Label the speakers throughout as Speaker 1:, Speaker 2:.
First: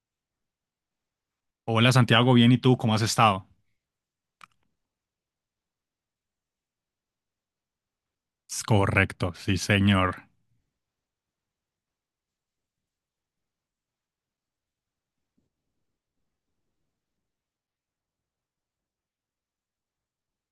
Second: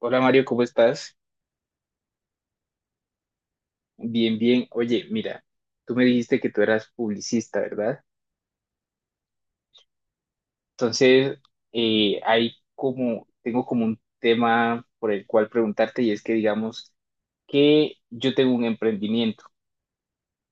Speaker 1: Hola Mario, ¿cómo estás?
Speaker 2: Hola Santiago, bien, ¿y tú cómo has estado?
Speaker 1: Bien, bien. Oye, mira, tú me dijiste que tú eras publicista, ¿verdad?
Speaker 2: Es correcto, sí señor.
Speaker 1: Entonces, hay como, tengo como un tema por el cual preguntarte y es que digamos que yo tengo un emprendimiento,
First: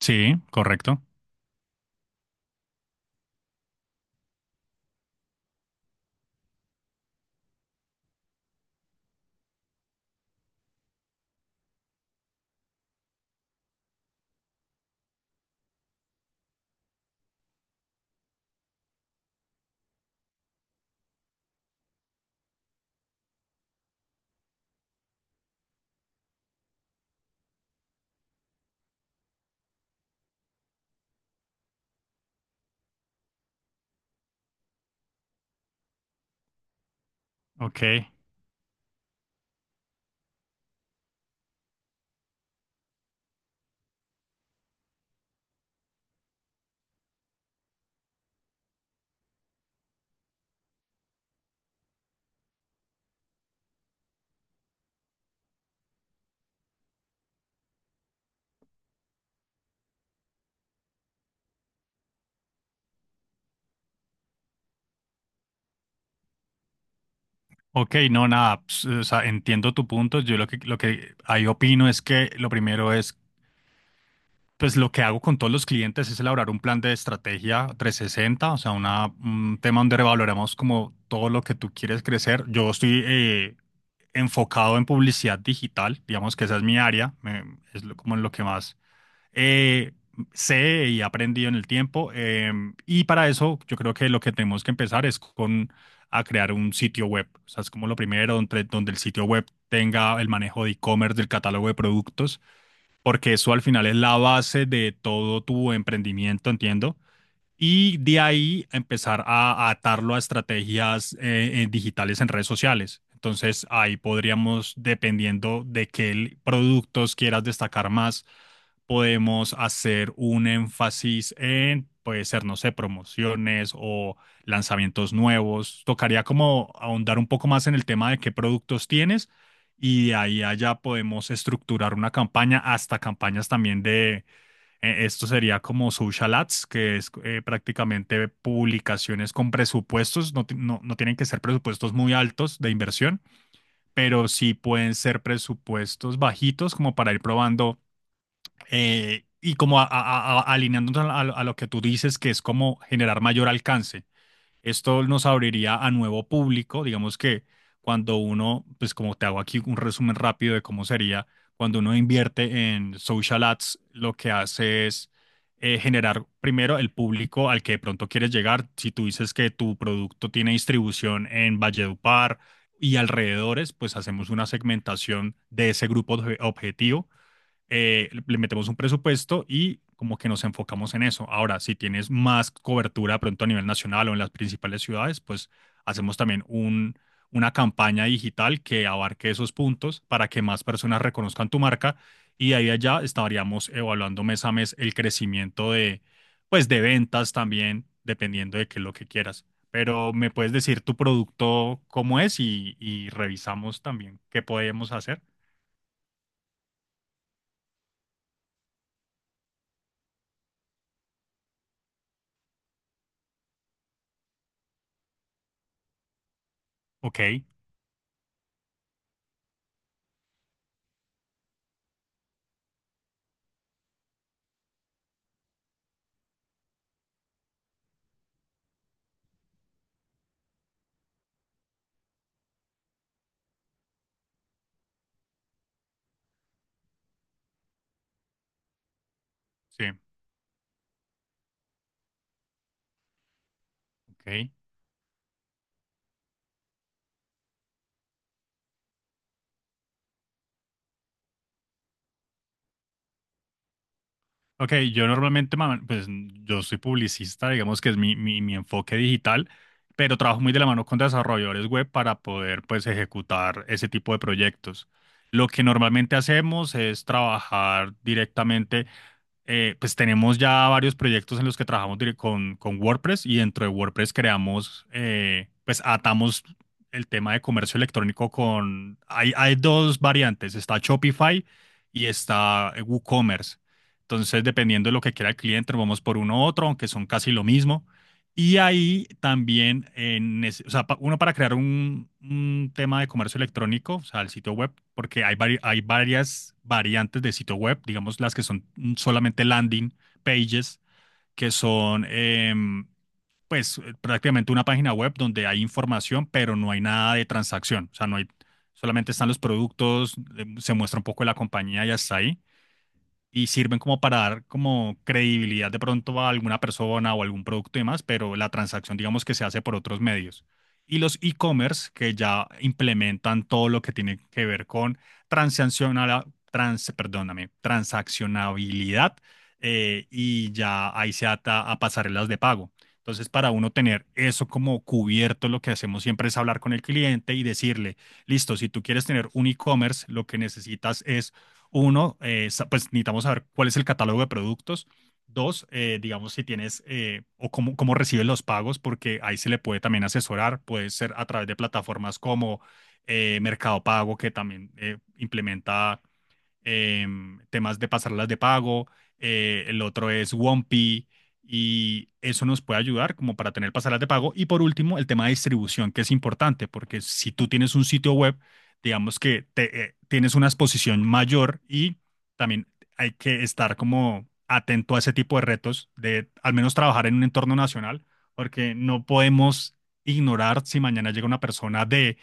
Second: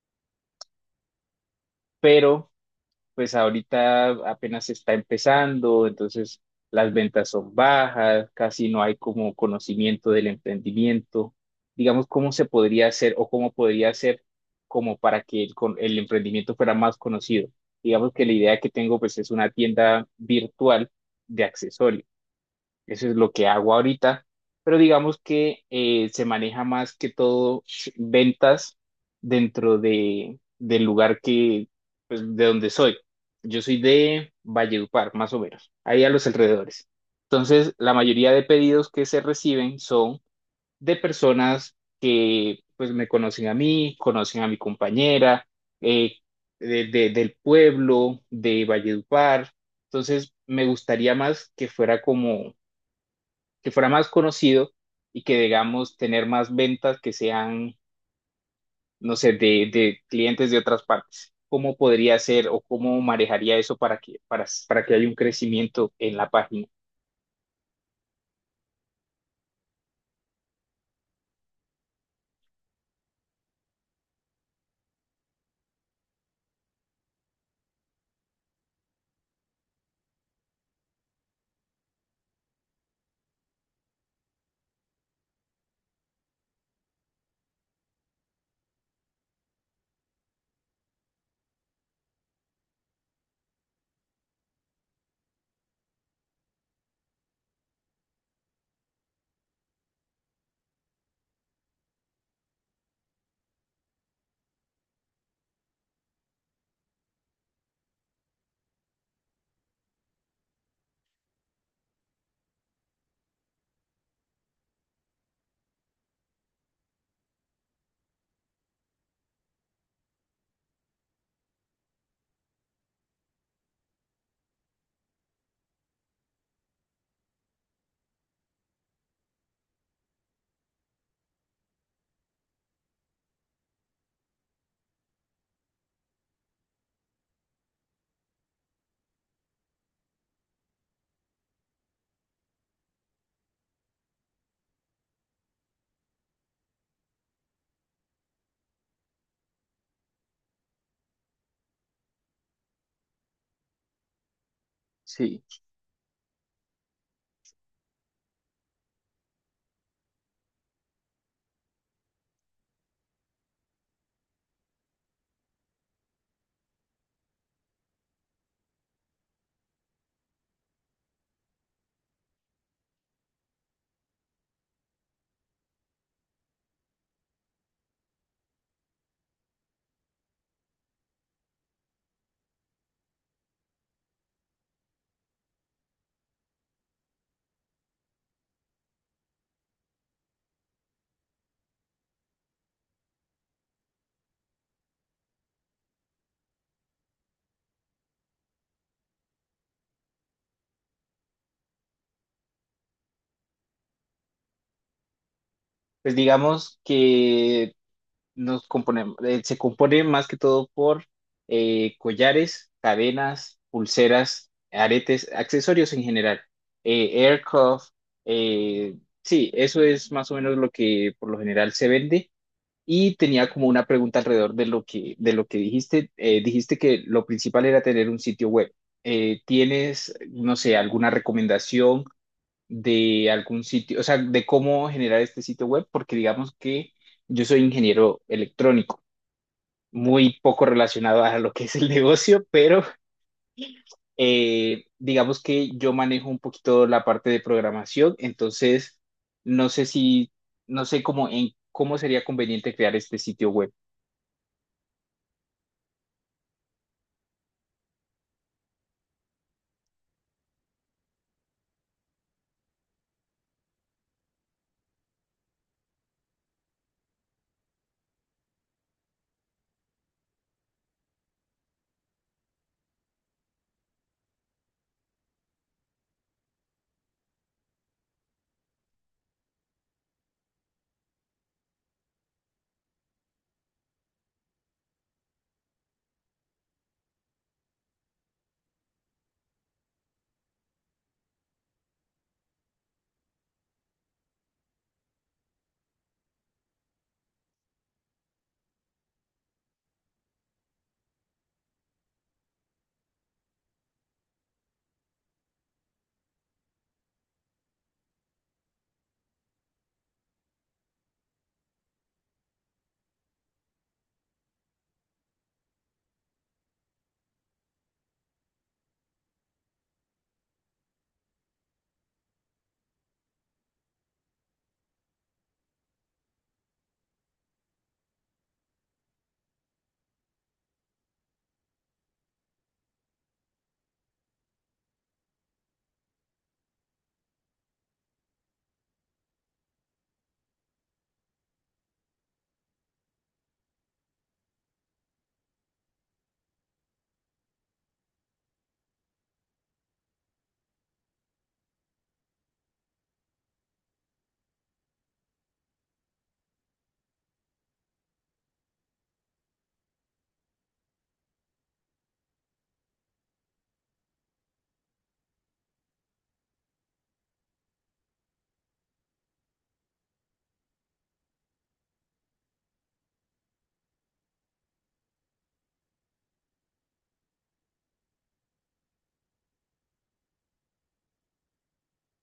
Speaker 2: Sí, correcto.
Speaker 1: pero pues ahorita apenas está empezando, entonces las ventas son bajas, casi no hay como conocimiento del emprendimiento. Digamos, ¿cómo se podría hacer o cómo podría hacer como para que el, el emprendimiento fuera más conocido? Digamos que la idea que tengo pues es una tienda virtual de accesorios. Eso es lo que hago ahorita, pero digamos que se maneja más que todo ventas dentro de, del lugar que, pues, de donde soy. Yo soy de Valledupar, más o menos, ahí a los alrededores. Entonces, la
Speaker 2: Ok.
Speaker 1: mayoría de pedidos que se reciben son de personas que, pues, me conocen a mí, conocen a mi compañera, eh, del pueblo, de Valledupar. Entonces, me gustaría más que fuera como que fuera más conocido y que, digamos, tener más ventas que sean, no sé, de clientes de otras partes. ¿Cómo podría ser o cómo manejaría eso para que, para que haya un crecimiento en la página?
Speaker 2: Ok, no, nada, pues, o sea, entiendo tu punto. Yo lo que ahí opino es que lo primero es, pues lo que hago con todos los clientes es elaborar un plan de estrategia 360, o sea, un tema donde revaloramos como todo lo que tú quieres crecer. Yo estoy enfocado en publicidad digital, digamos que esa es mi área, como en lo que más eh, sé y he aprendido en el tiempo. Y para eso, yo creo que lo que tenemos que empezar es con a crear un sitio web. O sea, es como lo primero, donde el sitio web tenga el manejo de e-commerce, del catálogo de productos, porque eso al final es la base de todo tu emprendimiento, entiendo, y de ahí empezar a atarlo a estrategias digitales en redes sociales. Entonces ahí podríamos, dependiendo de qué productos quieras destacar más, podemos hacer un énfasis en, puede ser, no sé, promociones o lanzamientos nuevos. Tocaría como ahondar un poco más en el tema de qué productos tienes y de ahí allá podemos estructurar una campaña hasta campañas también de esto sería como social ads, que es prácticamente publicaciones con presupuestos. No, no tienen que ser presupuestos muy altos de inversión, pero sí pueden ser presupuestos bajitos como para ir probando, y como alineándonos a lo que tú dices, que es como generar mayor alcance. Esto nos
Speaker 1: Sí,
Speaker 2: abriría a nuevo público. Digamos que cuando uno, pues como te hago aquí un resumen rápido de cómo sería, cuando uno invierte en social ads, lo que hace es, generar primero el público al que de pronto quieres llegar. Si tú dices que tu producto tiene distribución en Valledupar y alrededores, pues hacemos una segmentación de ese objetivo, le metemos un presupuesto y como que nos enfocamos en eso. Ahora, si tienes más cobertura pronto a nivel nacional o en las principales ciudades, pues hacemos también una campaña digital que abarque esos puntos para que más personas reconozcan tu marca, y de ahí a allá estaríamos evaluando mes a mes el crecimiento de, pues, de ventas también, dependiendo de qué es lo que quieras. Pero me puedes decir tu producto cómo es y revisamos también qué podemos hacer.
Speaker 1: pues digamos que nos componemos, se compone más que todo por collares, cadenas, pulseras, aretes, accesorios en general,
Speaker 2: Ok,
Speaker 1: aircraft, eh, sí, eso es más o menos lo que por lo general se vende. Y tenía como una pregunta alrededor de lo que dijiste. Dijiste que lo principal era tener un sitio web. ¿Tienes, no sé, alguna recomendación de algún sitio, o sea, de cómo generar este sitio web? Porque digamos que yo soy ingeniero electrónico,
Speaker 2: sí,
Speaker 1: muy poco relacionado a lo que es el negocio, pero
Speaker 2: ok.
Speaker 1: digamos que yo manejo un poquito la parte de programación, entonces no sé si, no sé cómo, cómo sería conveniente crear este sitio web.
Speaker 2: Ok, yo normalmente, pues yo soy publicista, digamos que es mi enfoque digital, pero trabajo muy de la mano con desarrolladores web para poder pues ejecutar ese tipo de proyectos. Lo que normalmente hacemos es trabajar directamente, pues tenemos ya varios proyectos en los que trabajamos con WordPress, y dentro de WordPress creamos, pues atamos el tema de comercio electrónico con, hay dos variantes, está Shopify y está WooCommerce. Entonces, dependiendo de lo que quiera el cliente, nos vamos por uno u otro, aunque son casi lo mismo. Y ahí también, o sea, uno para crear un tema de comercio electrónico, o sea, el sitio web, porque hay, hay varias variantes de sitio web, digamos las que son solamente landing pages, que son em, pues prácticamente una página web donde hay información, pero no hay nada de transacción, o sea, no hay, solamente están los productos, se muestra un poco de la compañía y hasta ahí, y sirven como para dar como credibilidad de pronto a alguna persona o algún producto y demás, pero la transacción digamos que se hace por otros medios. Y los e-commerce que ya implementan todo lo que tiene que ver con transaccional, trans, perdóname, transaccionabilidad, y ya ahí se ata a pasarelas de pago. Entonces, para uno tener eso como cubierto, lo que hacemos siempre es hablar con el cliente y decirle, listo, si tú quieres tener un e-commerce, lo que necesitas es uno, pues necesitamos saber cuál es el catálogo de productos. Dos, digamos si tienes o cómo recibes los pagos, porque ahí se le puede también asesorar. Puede ser a través de plataformas como Mercado Pago, que también implementa eh, temas de pasarlas de pago, el otro es Wompi, y eso nos puede ayudar como para tener pasarelas de pago. Y por último, el tema de distribución, que es importante, porque si tú tienes un sitio web, digamos que te, tienes una exposición mayor, y también hay que estar como atento a ese tipo de retos, de al menos trabajar en un entorno nacional, porque no podemos ignorar si mañana llega una persona de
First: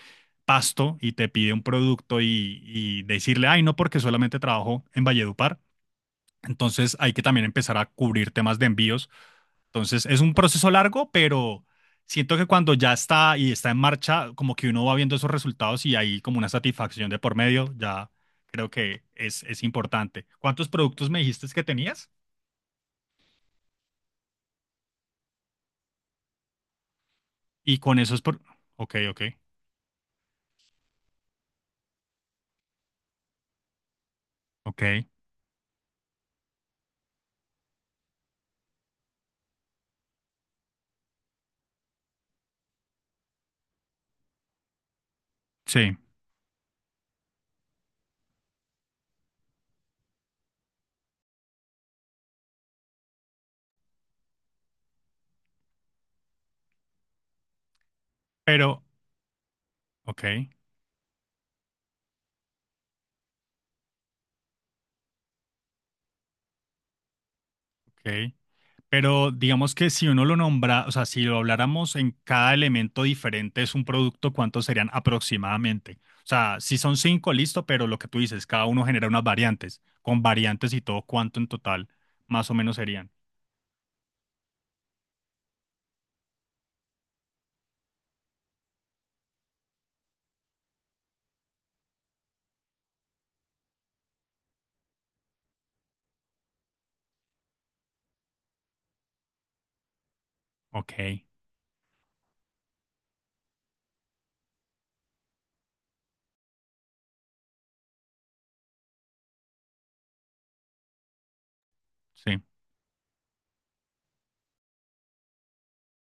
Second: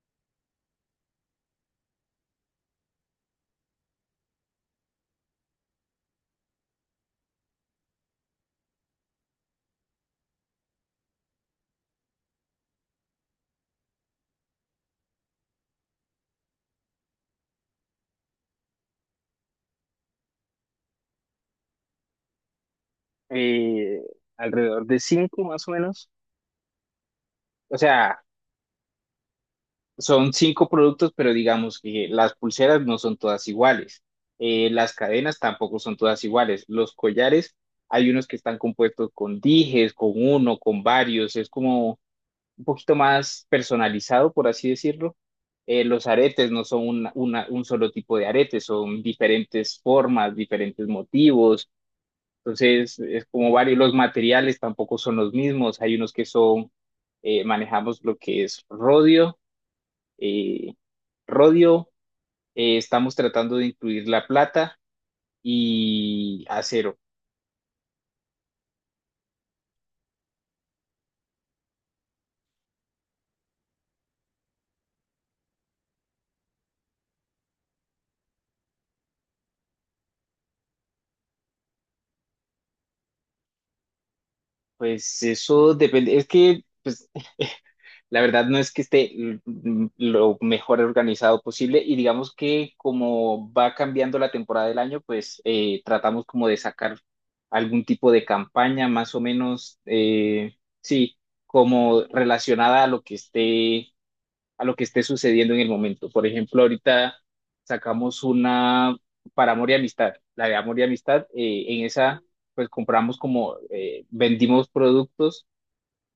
Speaker 2: Pasto y te pide un producto y decirle, ay, no, porque solamente trabajo en Valledupar. Entonces hay que también empezar a cubrir temas de envíos. Entonces es un proceso largo, pero siento que cuando ya está y está en marcha, como que uno va viendo esos resultados y hay como una satisfacción de por medio, ya creo que es importante. ¿Cuántos productos me dijiste que tenías?
Speaker 1: Eh, alrededor de cinco más o menos. O
Speaker 2: Y con esos...
Speaker 1: sea,
Speaker 2: Por... Ok, ok,
Speaker 1: son cinco productos, pero digamos que las pulseras no son todas iguales.
Speaker 2: ok,
Speaker 1: Las cadenas tampoco son todas iguales. Los collares, hay unos que están compuestos con dijes, con uno, con varios. Es como un poquito más personalizado, por así decirlo.
Speaker 2: sí,
Speaker 1: Los aretes no son un solo tipo de aretes, son diferentes formas, diferentes motivos. Entonces, es como varios, los materiales tampoco son los mismos. Hay unos que son, manejamos lo que es
Speaker 2: pero...
Speaker 1: rodio,
Speaker 2: Ok,
Speaker 1: eh, rodio, estamos tratando de incluir la plata y acero.
Speaker 2: ok. Pero digamos que si uno lo nombra, o sea, si lo habláramos en cada elemento diferente es un producto, ¿cuántos serían aproximadamente? O sea, si son cinco, listo, pero lo que tú dices, cada uno genera unas variantes. Con variantes y todo, ¿cuánto en total más o menos serían?
Speaker 1: Pues eso depende, es que pues, la verdad no es que esté lo mejor organizado posible y digamos que como va cambiando la temporada del año, pues tratamos como de sacar algún tipo de campaña más o menos, sí,
Speaker 2: Ok,
Speaker 1: como relacionada a lo que esté, a lo que esté sucediendo en el momento. Por ejemplo, ahorita sacamos una para amor y amistad, la de amor y amistad, en esa
Speaker 2: sí.
Speaker 1: pues compramos como, vendimos productos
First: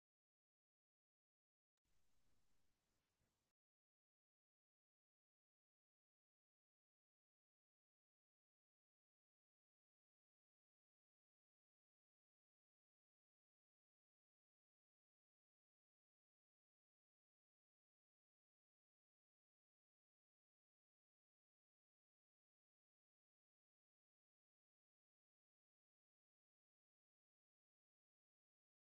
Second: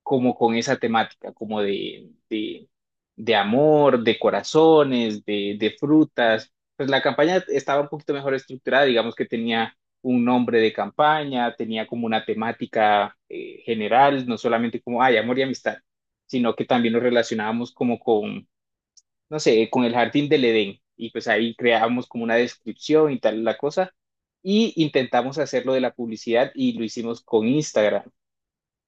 Speaker 1: como con esa temática, como de amor, de corazones, de frutas. Pues la campaña estaba un poquito mejor estructurada, digamos que tenía un nombre de campaña, tenía como una temática general, no solamente como, ay, amor y amistad, sino que también nos relacionábamos como con, no sé, con el jardín del Edén. Y pues ahí creábamos como una descripción y tal la cosa. Y intentamos hacerlo de la publicidad y lo hicimos con Instagram.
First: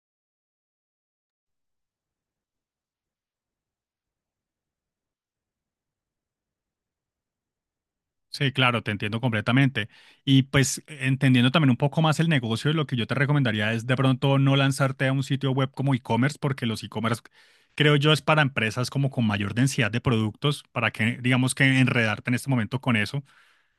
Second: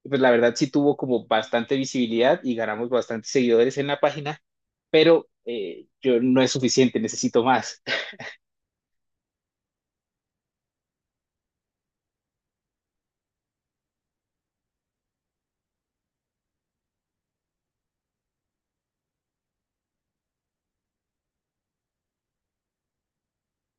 Speaker 1: Pues la verdad sí tuvo como bastante visibilidad y ganamos bastantes seguidores en la página, pero yo no es suficiente, necesito más.
Speaker 2: Sí, claro, te entiendo completamente. Y pues entendiendo también un poco más el negocio, lo que yo te recomendaría es de pronto no lanzarte a un sitio web como e-commerce, porque los e-commerce, creo yo, es para empresas como con mayor densidad de productos, para que, digamos que enredarte en este momento con eso,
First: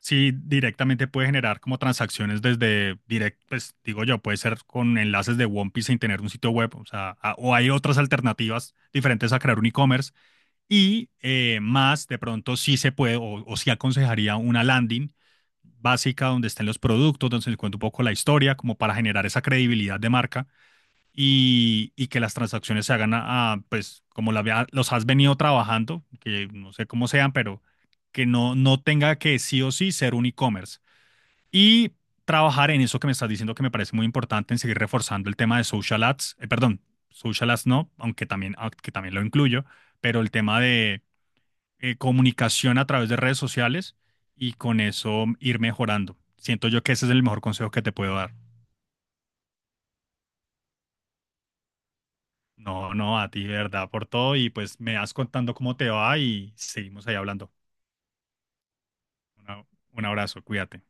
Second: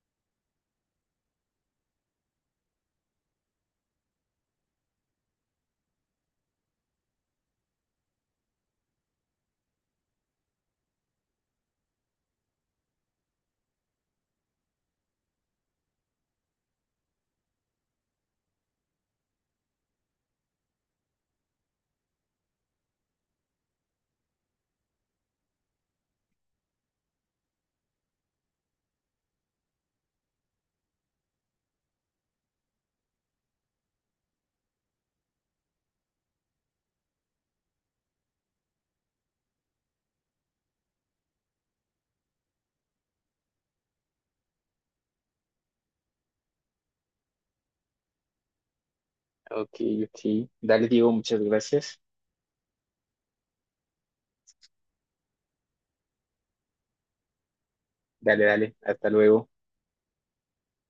Speaker 2: sí directamente puede generar como transacciones desde direct, pues digo yo, puede ser con enlaces de One Piece sin tener un sitio web, o sea, o hay otras alternativas diferentes a crear un e-commerce, y más, de pronto sí se puede o sí aconsejaría una landing básica donde estén los productos, donde se les cuente un poco la historia, como para generar esa credibilidad de marca y que las transacciones se hagan pues, como los has venido trabajando, que no sé cómo sean, pero que no tenga que sí o sí ser un e-commerce. Y trabajar en eso que me estás diciendo que me parece muy importante, en seguir reforzando el tema de social ads, perdón, social ads no, aunque también, ah, que también lo incluyo, pero el tema de comunicación a través de redes sociales, y con eso ir mejorando. Siento yo que ese es el mejor consejo que te puedo dar.
Speaker 1: Ok, ok. Dale, Diego, muchas gracias.
Speaker 2: No, no, a ti, de verdad, por todo, y pues me vas contando cómo te va y seguimos ahí hablando.
Speaker 1: Dale, dale, hasta luego.
Speaker 2: Una- un abrazo, cuídate.